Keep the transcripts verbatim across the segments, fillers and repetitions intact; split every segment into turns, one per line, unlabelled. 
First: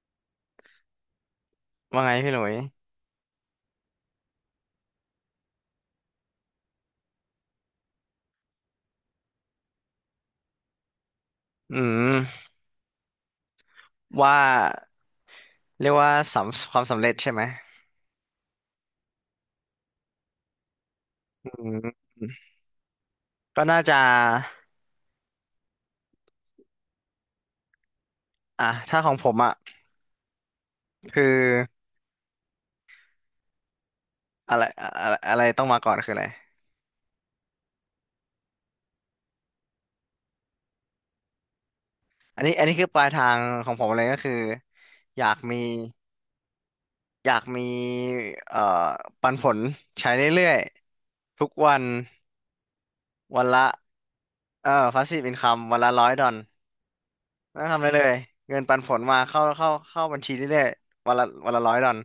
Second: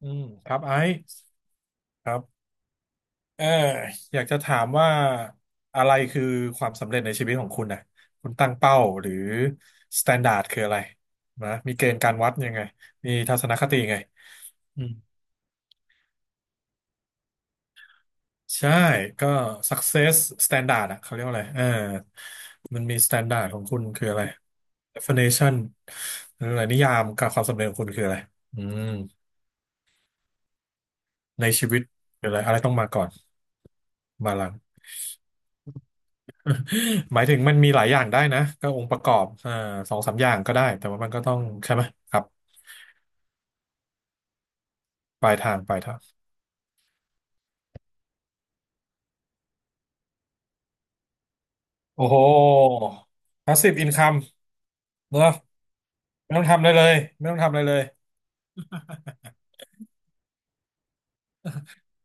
อืมครับไอซ์
ว่า
ค
ไง
รั
พี่หลุ
บ
ย
เอออยากจะถามว่าอะไรคือความสำเร็จในชีวิตของคุณนะคุณตั้งเป้าหรือสแตนดาร์ดคืออะไรนะมี
อื
เกณฑ์กา
ม
รวัดยังไงมีทัศนคติยังไง
ว่า
อืม
เรียกว่าสำความสำเร็จใช่ไหม
ใช่ก็ success standard อะเขาเรียกว่าอะไร
อื
เออ
ม
มันมี standard ขอ
ก็
งคุ
น่า
ณ
จะ
คืออะไร definition หรืออะไรนิยามกับความสำเร็จของคุณคืออะไรอื
อ่ะ
ม
ถ้าของผมอ่ะคือ
ในชีวิตคืออะไรอะไรต้องมาก่อนมาหลัง
อะไรอะไรอะไรต้องมาก่อนคืออะไร
หมายถึงมันมีหลายอย่างได้นะก็องค์ประกอบอ่าสองสามอย่างก็ได้แต่ว่ามันก็ต้องใช่ไหมครับ
อันนี้อันนี้คือปลายทางของผมเลยก็คืออ
ป
ยา
ลาย
ก
ทา
มี
งปลายทาง
อยากมีเอ่อปันผลใช้เรื่อยๆทุกวัน
โอ้โห
วันละ
passive income
เออพาสซี
เน
ฟ
อะ
อินคัมวันละร้อยดอ
ไม่
ล
ต้องทำอะไรเลยไม่ต้องทำอะ
ไม่
ไร
ต้อง
เล
ทำ
ย
อะไรเลยเงินปันผลมาเข้าเข้าเข้าบัญชีเรื่อยๆวันละวันละร้อยดอล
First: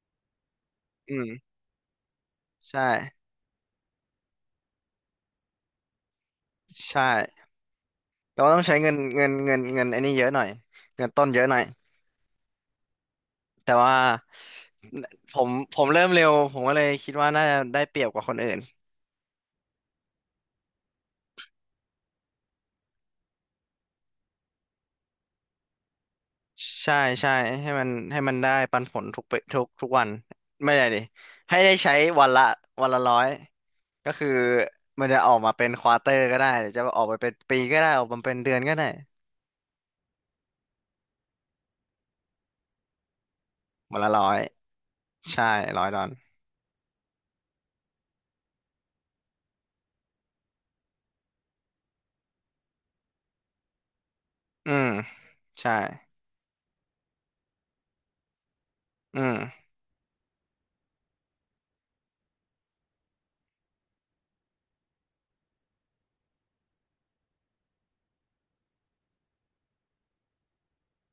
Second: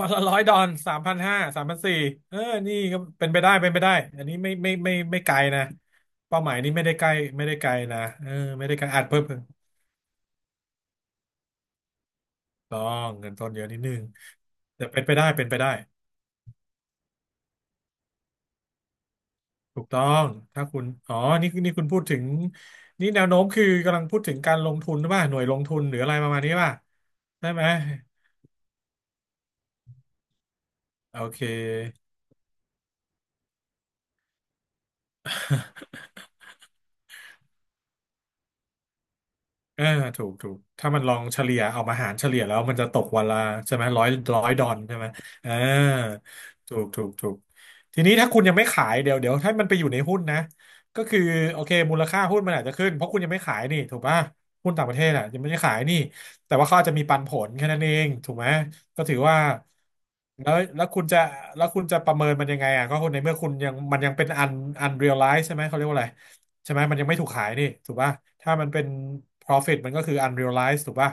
วันละร้อยดอนสาม
อื
พันห้า
ม
สามพันสี่เออ
ใช
นี่ก็
่
เป็นไปได้เป็นไปได้อันนี้ไม่ไม่ไม่ไม่ไกลนะเป้าหมายนี้ไม่ได้
ใช่
ใกล้ไม่ได้ไกลนะเออ
แต่ว่าต้อง
ไม่
ใช้
ได้ไกล
เงิน
อาจเพิ่
เงิ
ม
นเงินเงินไอ้นี่เยอะหน่อยเงินต้นเยอะหน่อย
ต้องเงินต้นเยอะ
แต่
นิดนึ
ว่า
งแต่เป็นไปได้
ผ
เป็น
ม
ไปได้
ผมเริ่มเร็วผมก็เลยคิดว่าน่าจะได้เปรียบกว่าคนอื่น
ถูกต้องถ้าคุณ อ๋อนี่นี่คุณพูดถึง นี่แนวโน้มคือกำลังพูดถึงการลงทุนหรือเปล่าหน่วยลงทุนหรืออะไรประมาณนี้ป่ะ
ใช่ใช่
ได้ไหม
ให้มันให้มันได้ปันผลทุกปทุกทุกวันไม่ได้ดิ
โอเค
ให้ได้ใช้วันละวันละร้อยก็คือมันจะออกมาเป็นควอเตอร์ก็ได้หรือจะออกไปเป็นปีก็ได้ออกมาเป็นเดือนก็ได้
เออถูกถูกถ้ามันลองเฉลี่ยเอามาหารเฉลี่ยแล้วมันจะตกวันละใช่ไหม
วัน
ร้อย
ละร้อย
ร้อยดอลใช่ไหม
ใช่
เออ
ร้อยดอล
ถูกถูกถูกทีนี้ถ้าคุณยังไม่ขายเดี๋ยวเดี๋ยวถ้ามันไปอยู่ในหุ้นนะก็คือโอเคมูลค่าหุ้นมันอาจจะขึ้นเพราะคุณยังไม่ขายนี่ถูกป่ะ
อื
หุ้นต่า
ม
งประเทศอ่ะยังไม่ได้
ใช่
ขายนี่แต่ว่าเขาอาจจะมีปันผลแค่นั้นเองถูกไหมก็ถื
อื
อว่า
ม
แล้วแล้วคุณจะแล้วคุณจะประเมินมันยังไงอ่ะก็คนในเมื่อคุณยังมันยังเป็นอันอันเรียลไลซ์ใช่ไหมเขาเรียกว่าอะไร ใช่ไหมมันยังไม่ถูกขายนี่ถูกป่ะถ้ามันเป็น profit มันก็คือ unrealized ถูกป่ะ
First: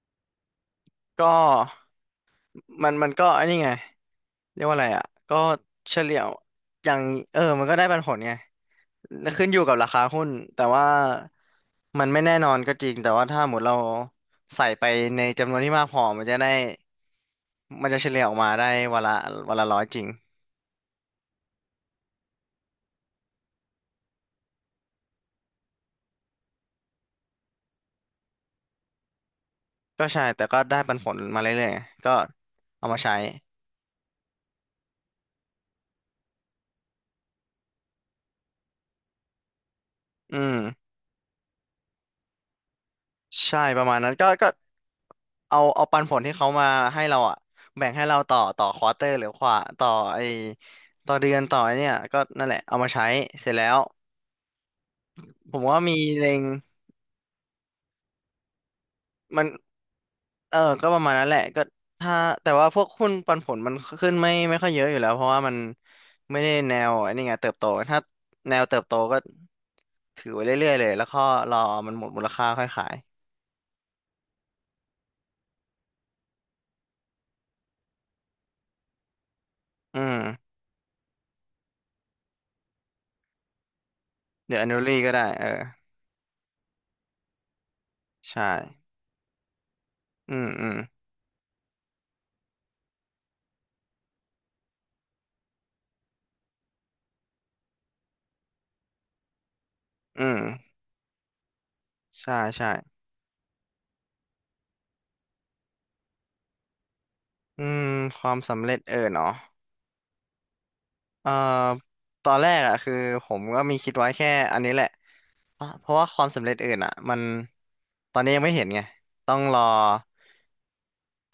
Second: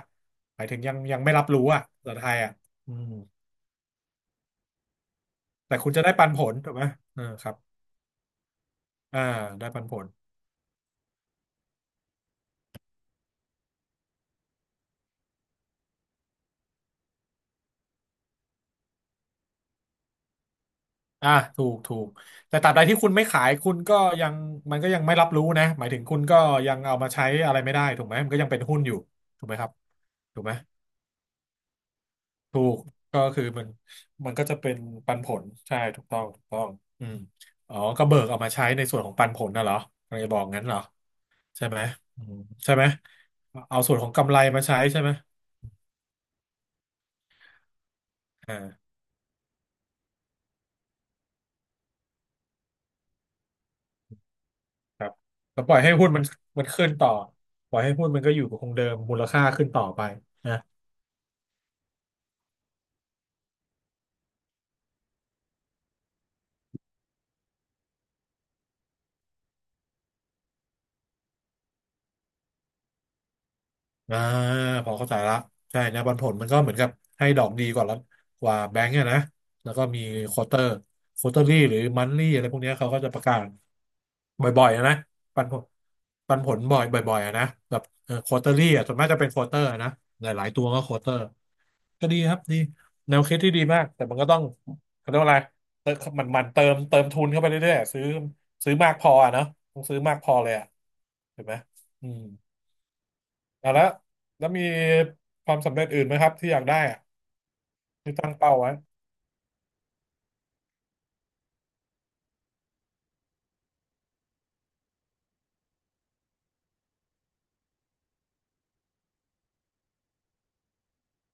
หมายถึงยังยัง
ก็
ไม่รับรู้อ่ะภาษาไทยอ่ะ
มั
อื
นมั
ม
นก็ไอันนี้ไง เรียกว่าอะไรอ่ะก็
แต่คุณ
เฉ
จะได้
ลี่ย
ปั
ว
นผลถูกไหม
อย่าง
เออ
เออ
ครับ
มันก็ได้ปันผลไง
อ่า
ขึ้นอยู่
ได้
กับ
ปัน
รา
ผ
คา
ล
หุ้น แต่ว่ามันไม่แน่นอนก็จริง แต่ว่าถ้าหมดเราใส่ไปในจำนวนที่มากพอมันจะได้ มันจะเฉลี่ยออกมาได้วันละวันละร้อยจริง
อ่าถูกถูกแต่ตราบใดที่คุณไม่ขายคุณก็ยังมันก็ยังไม่รับรู้นะหมายถึงคุณก็ยังเอามาใช้อะไรไม่ได้ถูกไหมมันก็ยังเป็นหุ้นอยู่ถูกไหมครับ
ก็ใช่
ถู
แต่
กไหม
ก็ได้ปันผลมาเรื่อยๆไงก็
ถูก
เอามาใช้
ก็คือมันมันก็จะเป็นปันผลใช่ถูกต้องถูกต้องอืมอ๋อก็เบิกเอามาใช้ในส่วนของปันผลน่ะเหรอกำลังจะ
อื
บอก
ม
งั้นเหรอ ใช่ไหมอืมใช่ไหม
ใช่
เอา
ประ
ส่
มา
วน
ณ
ขอ
นั้
ง
นก็
กำไร
ก็
มาใช้ใช่ไหม
เอาเอาปันผลที่เขามาให้เราอ่ะแบ่งให้เราต่อต่อควอ
อ่า
เตอร์หรือขวาต่อไอต่อเดือนต่อไอ้เนี่ยก็นั่นแหละเอามาใช้เสร็จแล้ว
ครับ
ผ
แล้
ม
วปล่
ว่า
อยให้
มี
หุ้นมัน
เล็ง
มันขึ้นต่อปล่อยให้หุ้นมันก็อยู่คงเดิมมูล
มั
ค่า
น
ขึ้นต่อไป
เอ
นะ
อก็ประมาณนั้นแหละก็ถ้าแต่ว่าพวกหุ้นปันผลมันขึ้นไม่ไม่ค่อยเยอะอยู่แล้วเพราะว่ามันไม่ได้แนวไอ้นี่ไงเติบโตถ้าแนวเติบโตก็ถือไว้เรื่อยๆเลยแล้วก็รอมันหมดมูลค่าค่อยขาย
อ่าพอเข้าใจละใช่นะปันผลมันก็เหมือนกับให้ดอกดีกว่าละกว่าแบงก์อะนะแล้วก็
อื
มีควอ
ม
เตอร์ควอเตอรี่หรือมันลี่อะไรพวกเนี้ยเขาก็จะประกาศ
เดี๋ยว
บ่อยๆอะนะ
annually ก็ได้
ปั
เอ
น
อ
ผลปันผลบ่อยบ่อยๆอะนะแบบเออควอ
ใช่
เตอรี่อะส่วนมากจะเป็นควอเตอร์นะห
อืม
ลายๆตั
อื
ว
ม
ก็ควอเตอร์ก็ดีครับดีแนวคิดที่ดีมากแต่มันก็ต้องเขาเรียกว่าอะไรเติมมันมันเติมเติมทุนเข้าไปเรื่อยๆซื้อซื้อมากพออะเนาะต้องซื้อมาก
อื
พอ
ม
เลยอะถูกไหมอืม
ใช่ใช่
อ่ะแล้วแล้วมีความสำเร็จอื่นไหมครับที่อยากได้อะ
อืม
ที่
ค
ตั้
วา
ง
ม
เป้า
สำ
ไว้
เร็จเออเนาะเอ่อตอนแรกอ่ะคือผมก็มีคิดไว้แค่อันนี้แหละ อ่ะเพราะว่าความสำเร็จอื่นอ่ะมันตอนนี้ยังไม่เห็นไงต้องรอ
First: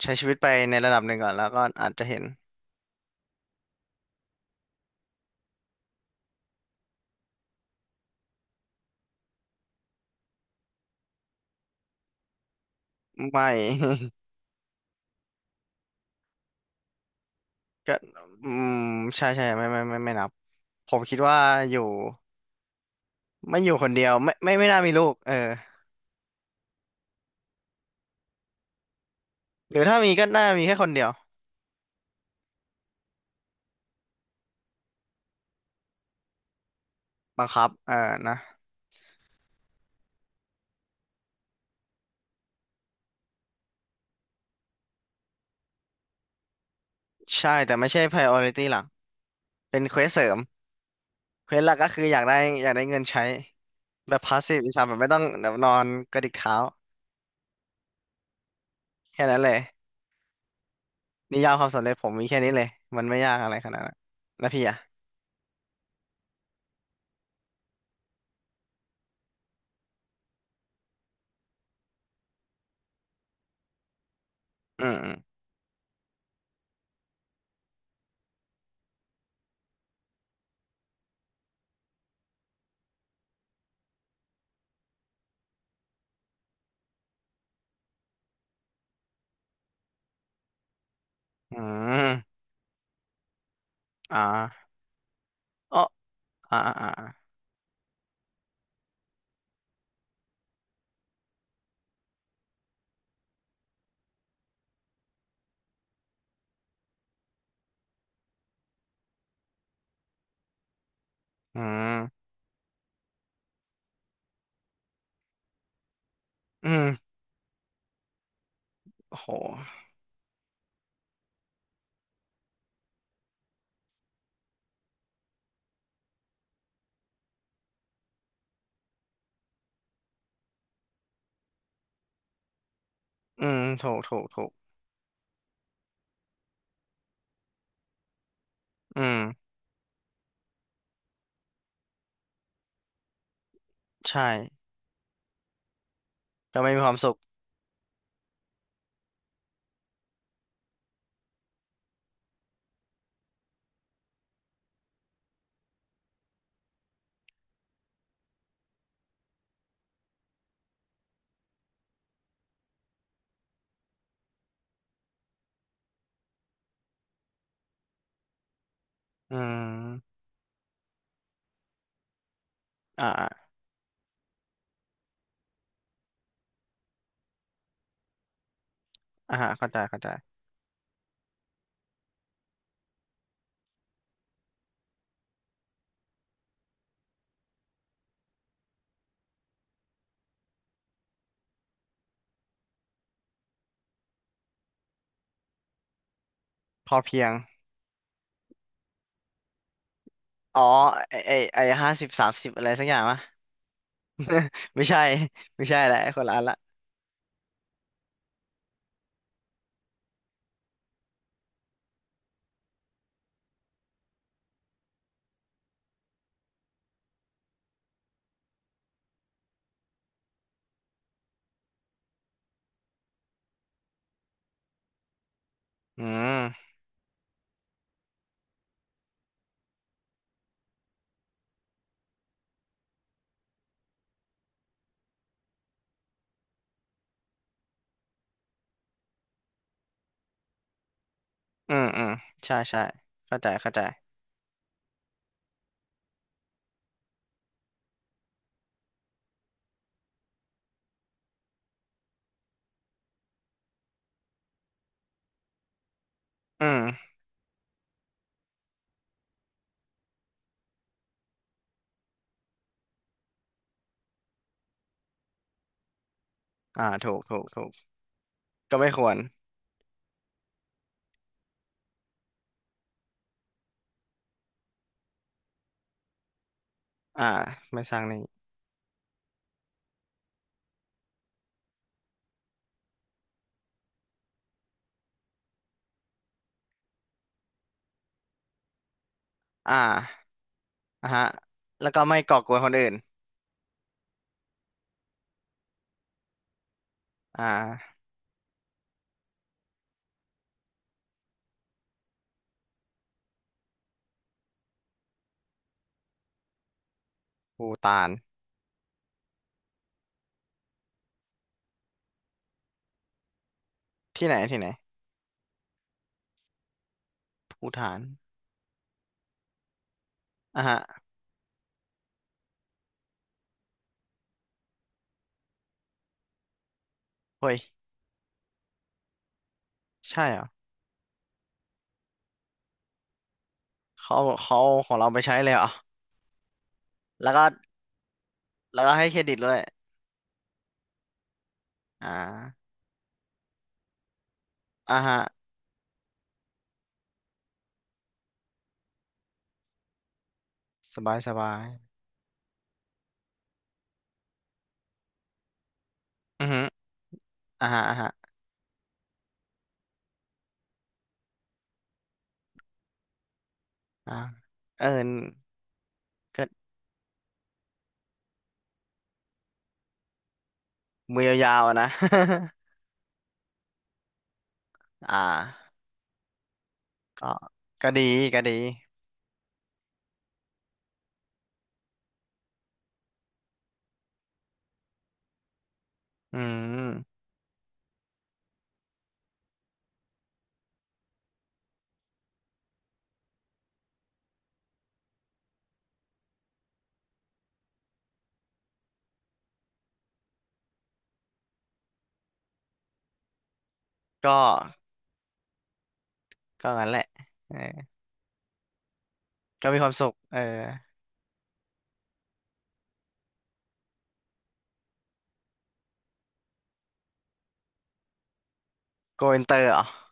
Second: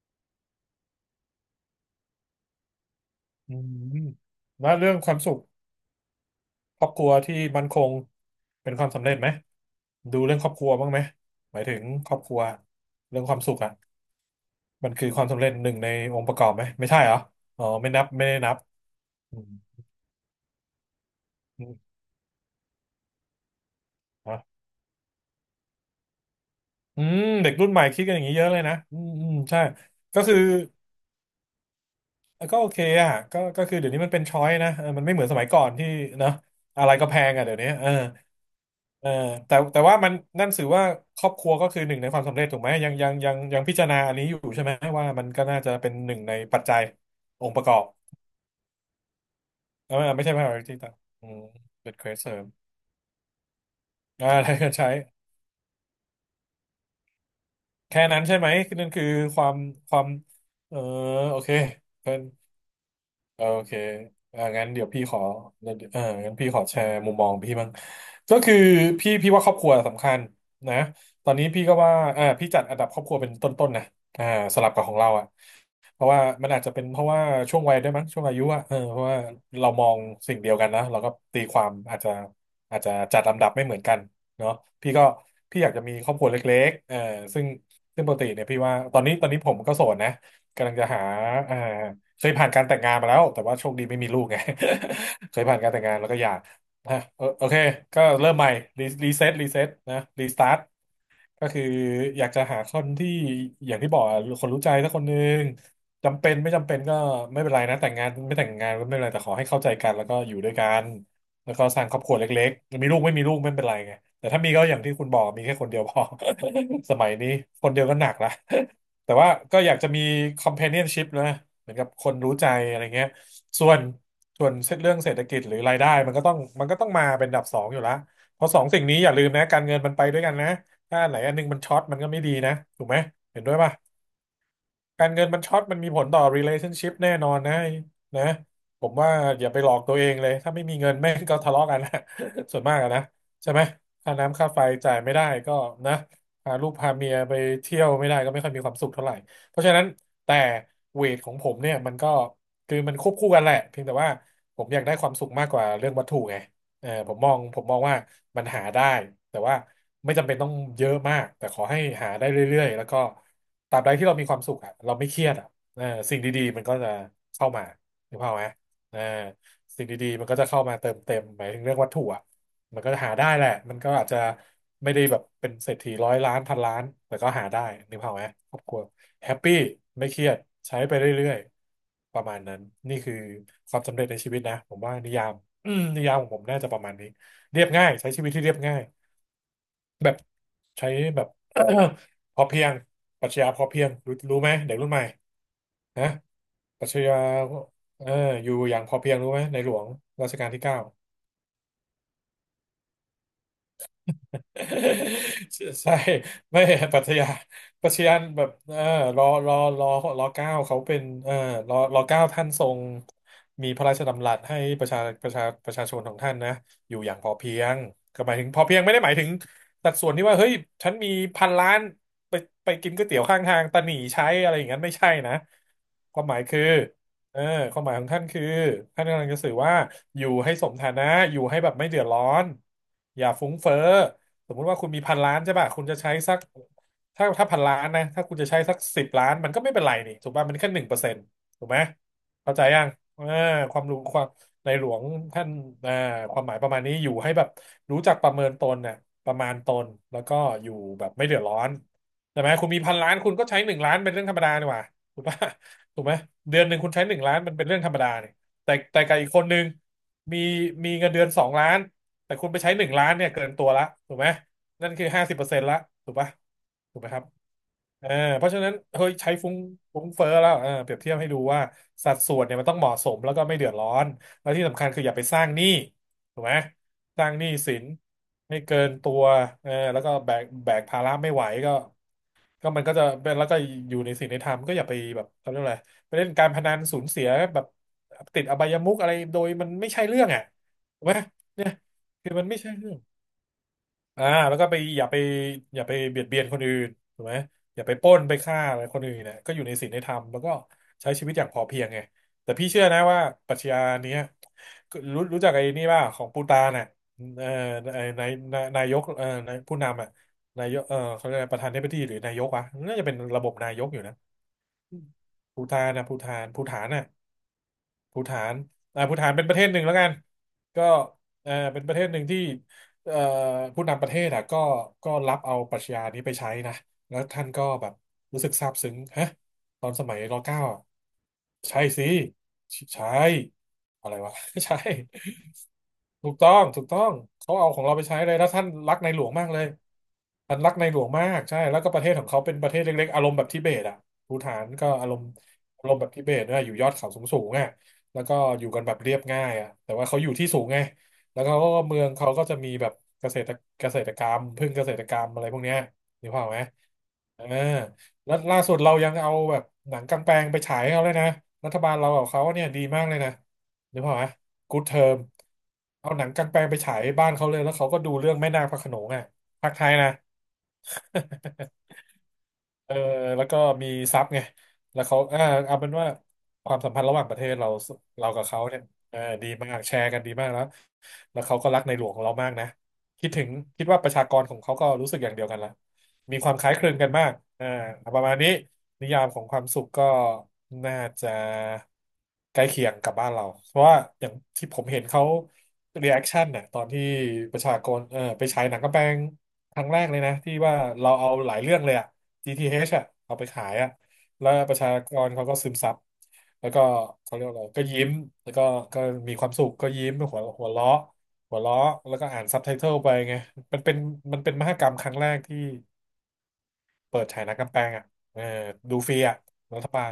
ใช้ชีวิตไปในระดับหนึ่งก่อนแล้วก็อาจจะเห็น
อืมแล้วเรื่องความสุขครอบครัวที่มั่นคงเป็นความสำเร็จไหมดูเรื่องครอบครัวบ้างไหมหมายถึงครอบครัวเรื่องความ
ไม่
สุขอ่ะมันคือความสำเร็จหนึ่งในองค์ประกอบไหมไม่ใช่เหรออ๋อ ไม่
ก็
นับไม่ได้
อื
นับ
มใช่
อื
ใช่
ม
ไม่ไม่ไม่ไม่นับผมคิดว่า
อื
อยู่
ม
ไม่อยู่คนเดียวไม่ไม่
อ่ะ
ไม่น่ามีลูกเออ
อืมเด็กรุ่นใหม่คิดกันอย่างนี้เยอะเลยนะอืมอืมใช่
หรือถ้ามี
ก็
ก็
คือ
น่ามีแค่คนเดียว
ก็โอเคอ่ะก็ก็คือเดี๋ยวนี้มันเป็นช้อยนะเออมันไม่เหมือนสมัยก่อนที่เนอะอะไรก็แพง
บั
อ่ะ
ง
เดี๋ยว
คั
นี้
บ
เออ
เออนะ
เออแต่แต่ว่ามันนั่นถือว่าครอบครัวก็คือหนึ่งในความสำเร็จถูกไหมยังยังยังยังพิจารณาอันนี้อยู่ใช่ไหมว่ามันก็น่าจะเป็นหนึ่งในปัจจัยอ
ใช่
งค์ประก
แต่
อบ
ไม่ใช่ priority หลักเป็น
เอ
เค
อ
วสเส
ไม่
ริ
ใช่
ม
ไม่ใช่ที่ต่างอืม
เควสหลักก็
เป็น
คือ
เคว
อ
ส
ยาก
เส
ได้
ริม
อยากได้เงินใช้แบบ
อ่า อะไร
passive
ก็
income
ใช้
แบบไม่ต้องแบบนอนกระดิกเท้า
แค่นั้นใช่ไหมนั่นคือ
แค่นั้
ค
น
วา
เล
ม
ย
ความเออโอ
นิ
เค
ยามความสำเร็จผมมีแค่นี้เลยมันไม่ยาก
โอ
อะไรข
เค
นาดนั้น
อ่า
แล้วพี่
งั้น
อ่ะ
เดี๋ยวพี่ขอเอองั้นพี่ขอแชร์มุมมองพี่บ้างก็คือพี่พี่ว่าครอบครัวสำคัญนะตอนนี้พี่ก็ว่าอ่าพี่จัดอันดับครอบครัวเป็นต้นๆนะอ่าสลับกั
อื
บขอ
ม
ง
อื
เรา
ม
อ่ะเพราะว่ามันอาจจะเป็นเพราะว่าช่วงวัยด้วยมั้งช่วงอายุอ่ะเออเพราะว่าเรามองสิ่งเดียวกันนะเราก็ตีความอาจจะอาจจะจัดลำดับไม่เหมือนกันเนาะพี่ก็พี่อยากจะมีครอบครัวเล็กๆเออซึ่งซึ่งปกติเนี่ยพี่ว่าตอนนี้ตอนนี้ผมก็โสดนะกำลังจะหาเอ่
อื
อ เคย
ม
ผ่านการแต่งงานมาแล้วแต่ว่าโชคดีไม่มี
อ่
ลูกไง
า
เคยผ่านการ
อ๋อ
แต่งงานแล้วก็หย่า
อ่าอ่า
นะ
อา
เออโอเคก็เริ่มใหม่รีรีเซ็ตรีเซ็ตนะรีสตาร์ท ก็คืออยากจะหาคนที่อย่างที่บอกอะคนรู้ใจสักคนหนึ่งจำเป็นไม่จำเป็นก็ไม่เป็นไรนะแต่งงานไม่แต่งงานก็ไม่เป็นไรแต่ขอให้เข้าใจกันแล้วก็อยู่ด้วยกันแล้ว
อื
ก็สร้างคร
ม
อบครัวเล็กๆมีลูกไม่มีลูกไม่เป็นไรไงแต่ถ้ามีก็อย่างที่คุณบอกมีแค่คนเดียวพอ
อืม
สมัยนี้คนเดียวก็หนักละแต่ว่า
โห
ก็อยากจะมี companionship นะเหมือนกับคนรู้ใจอะไรเงี้ยส่วนส่วนเรื่องเศรษฐกิจหรือรายได้มันก็ต้องมันก็ต้องมาเป็นอันดับสองอยู่แล้วเพราะสองสิ่งนี้อย่าลืมนะการเงินมันไปด้วยกันนะ ถ้าอันไหนอันหนึงมันช็อตมันก็ไม่ดีนะถูกไหมเห็
อื
นด้วย
ม
ป่ะ
ถูกถูกถูก
การเงินมันช็อตมันมีผลต่อ relationship แน่นอนนะนะผม
อื
ว่า
ม
อย่าไปหลอกตัวเองเลยถ้าไม่มีเงินแม่งก็ทะเลาะกันนะ ส่วนมากอะนะใช่ไหมค่า
ใช่
น้ำค่าไฟจ่ายไม่ได้ก็นะพา
ก็
ลู
ไม่
ก
มีค
พา
วาม
เมี
สุ
ย
ข
ไปเที่ยวไม่ได้ก็ไม่ค่อยมีความสุขเท่าไหร่เพราะฉะนั้นแต่เวทของผมเนี่ยมันก็คือมันควบคู่กันแหละเพียงแต่ว่าผมอยากได้ความสุขมากกว่าเรื่องวัตถุไง เออผมมองผมมองว่ามันหาได้แต่ว่าไม่จำเป็นต้องเยอะมากแต่ขอให้หาได้เรื่อยๆแล้วก็ตราบใดที่เรามีความสุขอะเราไม่เครียดอะเออสิ่งดีๆมันก็จะเข้ามาถูกเปล่าพไหมเออ
อื
สิ่งดี
ม
ๆมันก็จะเข้ามาเติมเต็มหมายถึงเรื่องวัตถุอะมันก็จะ
อ่า
หา
อ่า
ได้แหละมันก็อาจจะไม่ได้แบบเป็นเศรษฐีร้อยล้านพันล้านแต่ก็หาได้นึกภาพไหมครอบครัวแฮ
อ่า
ปปี้
เข้าใจเข้า
ไม่
ใจ
เครียดใช้ไปเรื่อยๆประมาณนั้นนี่คือความสำเร็จในชีวิตนะผมว่านิยาม อืมนิยามของผมน่าจะประมาณนี้เรียบง่ายใช้ชีวิตที่เรียบง่ายแบบใช้แบบ พอเพียงปรัชญาพอเพียงรู้รู้ไหมเด็กรุ่นใหม่นะปรั
พ
ช
อ
ญา
เพียง
เอออยู่อย่างพอเพียงรู้ไหมในหลวงรัชกาล
อ๋
ที่
อ
เก้า
ไอไอไอห้าสิบสามสิบอะไรสักอย่างวะ ไม่ใช่ ไม่ใช่แห
ใช่
ละคนละอันละ
ไม่ปรัชญาปรัชญาแบบเออรอรอรอรอเก้าเขาเป็นเออรอรอเก้าท่านทรงมีพระราชดำรัสให้ประชาประชาประชาชนของท่านนะอยู่อย่างพอเพียงก็หมายถึงพอเพียงไม่ได้หมายถึงสัดส่วนที่ว่าเฮ้ยฉันมีพันล้านไปไปกินก๋วยเตี๋ยวข้างทางตะหนี่ใช้อะไรอย่างนั้นไม่ใช่นะ
อื
ความหมายคือ
ม
เออความหมายของท่านคือท่านกำลังจะสื่อว่าอยู่ให้สมฐานะอยู่ให้แบบไม่เดือดร้อนอย่าฟุ้งเฟ้อ สมมุติว่าคุณมีพันล้านใช่ป่ะคุณจะใช้สักถ้าถ้าพันล้านนะถ้าคุณจะใช้สักสิบล้านมันก็ไม่เป็นไรนี่ถูกป่ะมันแค่หนึ่งเปอร์เซ็นต์ถูก
อื
ไหม
มอืม
เข้า
ใช่
ใจ
ใช่
ยังเออ
เข้าใจเข้า
ค
ใจ
วามรู้ความในหลวงท่านเอ่อความหมายประมาณนี้อยู่ให้แบบรู้จักประเมินตนน่ะประมาณตนแล้วก็อยู่แบบไม่เดือดร้อนใช่ไหมคุณมีพันล้านคุณก็ใช้หนึ่งล้านเป็นเรื่องธรรมดานี่หว่าถูกป่ะถูกไหมเดือ
อื
นหนึ่ง
ม
คุณใช้หนึ่งล้านมันเป็นเรื่องธรรมดาเนี่ยแต่แต่กับอีกคนนึงมีมีเงินเดือนสองล้าน แต่คุณไปใช้หนึ่งล้านเนี่ยเกินตัวละถูกไหมนั่นคือห้าสิบเปอร์เซ็นต์ละถูกปะ
อ่า
ถูกไหม
ถู
ค
ก
รับ
ถูกถูก
เออเพราะฉะนั้น
ก็ไม่ค
เฮ้
ว
ย
ร
ใช้ฟุ้งฟุ้งเฟ้อแล้วเออเปรียบเทียบให้ดูว่าสัดส่วนเนี่ยมันต้องเหมาะสมแล้วก็ไม่เดือดร้อนแล้วที่สำคัญคืออย่าไปสร้างหนี้ถูกไหมส
อ่า
ร้างหนี้สิ
ไม่
น
สร้างหนี้
ให้เกินตัวเออแล้วก็แบกแบกภาระไม่ไหวก็ ก็มันก็จะเป็นแล้วก็อยู่ในสิ่งในธรรมก็อย่าไปแบบเขาเรียกอะไรไปเล่นการพนันสูญเสียแบบติดอบายมุขอะไรโดยมัน
อ่
ไม่ใช่เรื่อ
า
งอ่ะถูก
อ่ะ
ไหม
ฮะ
เนี่ย
แล้วก็ไม่
คือ
ก่อ
มั
ก
น
ว
ไม่
นค
ใช่
นอื่
เรื่
น
อง อ่าแล้วก็ไปอย่าไปอย่าไปเบียดเบียนคนอื่นถูกไหม
อ่
อย่าไป
า
ปล้นไปฆ่าอะไรคนอื่นเนี่ยก็อยู่ในศีลในธรรมแล้วก็ใช้ชีวิตอย่างพอเพียงไงแต่พี่เชื่อนะว่าปรัชญาเนี้ยรู้รู้จักไอ้นี่ป่ะของปูตานน่ะเอ่อ
ภู
ไอ้
ฏาน
นายนายนายกเอ่อนายผู้นำอ่ะนายกเอ่อเขาเรียกอะไรประธานาธิบดีหรือนายกวะน่าจะเป็นระบบนายกอยู่นะ
ที่ไหนที่ไหน
ปูตานนะปูตานปูฐานน่ะ
ภูฏาน
ภูฏานอ่าภูฏานเป็นประเทศหนึ่งแล้วกัน
อ่ะฮะ
ก็เอ่อเป็นประเทศหนึ่งที่เอ่อผู้นำประเทศอ่ะก็ก็รับเอาปรัชญานี้ไปใช้นะแล้วท่าน
เฮ้ย
ก็แบบรู้สึกซาบซึ้งฮะตอนสมัย
ใช่
ร
เหรอ
เก้าอะใช่สิใช่อะไร
เขา
วะ
เขา
ใช่
เอาของเราไปใช้เลยเหรอ
ถูกต้องถูกต้อง
แล้วก็
เขาเอาของเราไปใช้เลยแล้วท่าน
แล้วก็
รัก
ให้
ใน
เค
หล
ร
วง
ดิต
มาก
ด้วย
เลยท่านรักในหลวงมากใช่แล้วก็ประ
อ่
เทศของเขาเป็นป
า
ระเทศเล็กๆอารมณ์แบบทิเบตอ่ะภูฏานก็
อ่ะ
อาร
ฮะ
มณ์อารมณ์แบบทิเบตนะอยู่ยอดเขาสูงๆอ่ะ แล้วก็อยู่กันแบบเรียบง่ายอ่ะแต่ว่าเขาอยู่ที่สูงไง
สบายส
แล้ว
บา
เขา
ย
ก็เมืองเขาก็จะมีแบบเกษตรเกษตรกรรมพึ่งเกษตรกรรมอะไรพวกเนี้ยนึก
อื
ภา
อ
พไห
ฮึ
มเออ
อ่ะฮะอ่ะฮะ
แล้วล่าสุดเรายังเอาแบบหนังกางแปลงไปฉายให้เขาเลยนะรัฐบาลเรากับเขาเนี่ยดีมากเลยนะนึก
อ่า
ภาพไหมกู๊
เอ
ด
อ
เทอมเอาหนัง
ก็
กางแปลงไปฉายบ้านเขาเลยแล้วเขาก็ดูเรื่องแม่นาคพระโขนงอ่ะภาคไทยนะ
มือยาวๆอะนะ
เออแล้วก็มีซับไงแล้ ว
อ่า
เขาอ่าเอาเป็นว่าความสัมพันธ์ระหว่า
ก็
งประเทศเรา
ก็ดี
เรา
ก็
กับ
ดี
เขาเนี่ยเออดีมากแชร์กันดีมากแล้วแล้วเขาก็รักในหลวงของเรามากนะคิดถึงคิดว่าประชากรของเขาก็รู้สึกอย่างเดียวกันละมี
อื
ความคล้ายคลึงกัน
ม
มากอ่าประมาณนี้นิยามของความสุขก็น่าจะใกล้เคียงกับบ้านเราเพราะว่าอย่างที่ผมเห็นเขารีแอคชั่นน่ะตอนที่ประชากรเออไปฉายหนังกำแพงครั้งแรกเลยนะที่ว่าเราเอาหลายเรื่องเลยอะ จี ที เอช อชอ่ะเอาไปขายอ่ะ
ก็
แล้วประชากรเขาก็ซึมซับ
ก็
แล้วก็
งั้นแหละ
เขาเรียก
เอ
ว่า
อ
อะไรก็ยิ้มแล้วก็ก็มีความสุ
ก็
ข
มีค
ก็
วามสุ
ยิ้
ข
ม
เอ
หั
อ
วหัวเราะหัวเราะแล้วก็อ่านซับไตเติลไปไงมันเป็นมันเป็นมหกรรมครั้งแรกที่เปิดฉายหนังกลางแปลงอ่ะเออดูฟรี
โก
อ่ะ
อินเตอร์เหร
รั
อ
ฐบาล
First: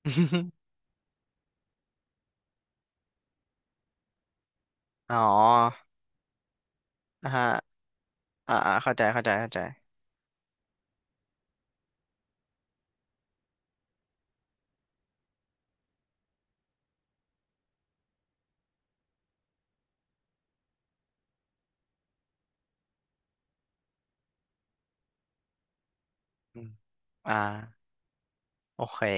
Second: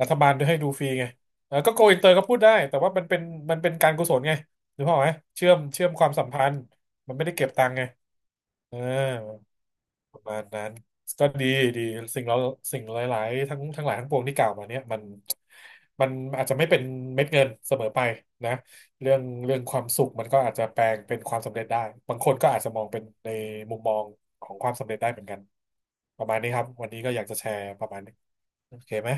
รัฐบาล ด้วยให้ดูฟรีไงแล้วก็โกอินเตอร์ก็พูดได้ แต่ว่ามันเป็นมันเป็นการกุศลไงนึกภาพออกไหม
อ๋
เชื่อมเชื่
อ
อมความสัมพันธ์ มันไม่
อ่ะ
ได้เก็บตัง
ฮะ
ค์ไง
อ่าอ่า
เออ
เข้าใจเข้าใจเข้าใจ
ประมาณนั้นก็ดีดีสิ่งเราสิ่งหลายๆทั้งทั้งหลายทั้งปวงที่กล่าวมาเนี่ยมันมันอาจจะไม่เป็นเม็ดเงินเสมอไปนะเรื่องเรื่องความสุขมันก็อาจจะแปลงเป็นความสำเร็จได้บางคนก็อาจจะมองเป็นในมุมมองของความสำเร็จได้เหมือนกันประมาณนี้
อื
ครับ
ม
วันนี้ก็อยาก
อ่า
จะแชร์ประมาณนี้โอ
โอ
เค
เค
ไหม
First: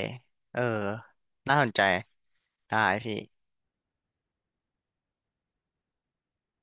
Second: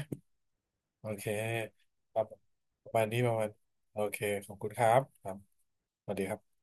เออ
โอเค
น่าสนใจ
ครับ
ได้
ประมาณ
พี่
นี้ประมาณโอเคขอบคุณครับครับสวัสดีครับ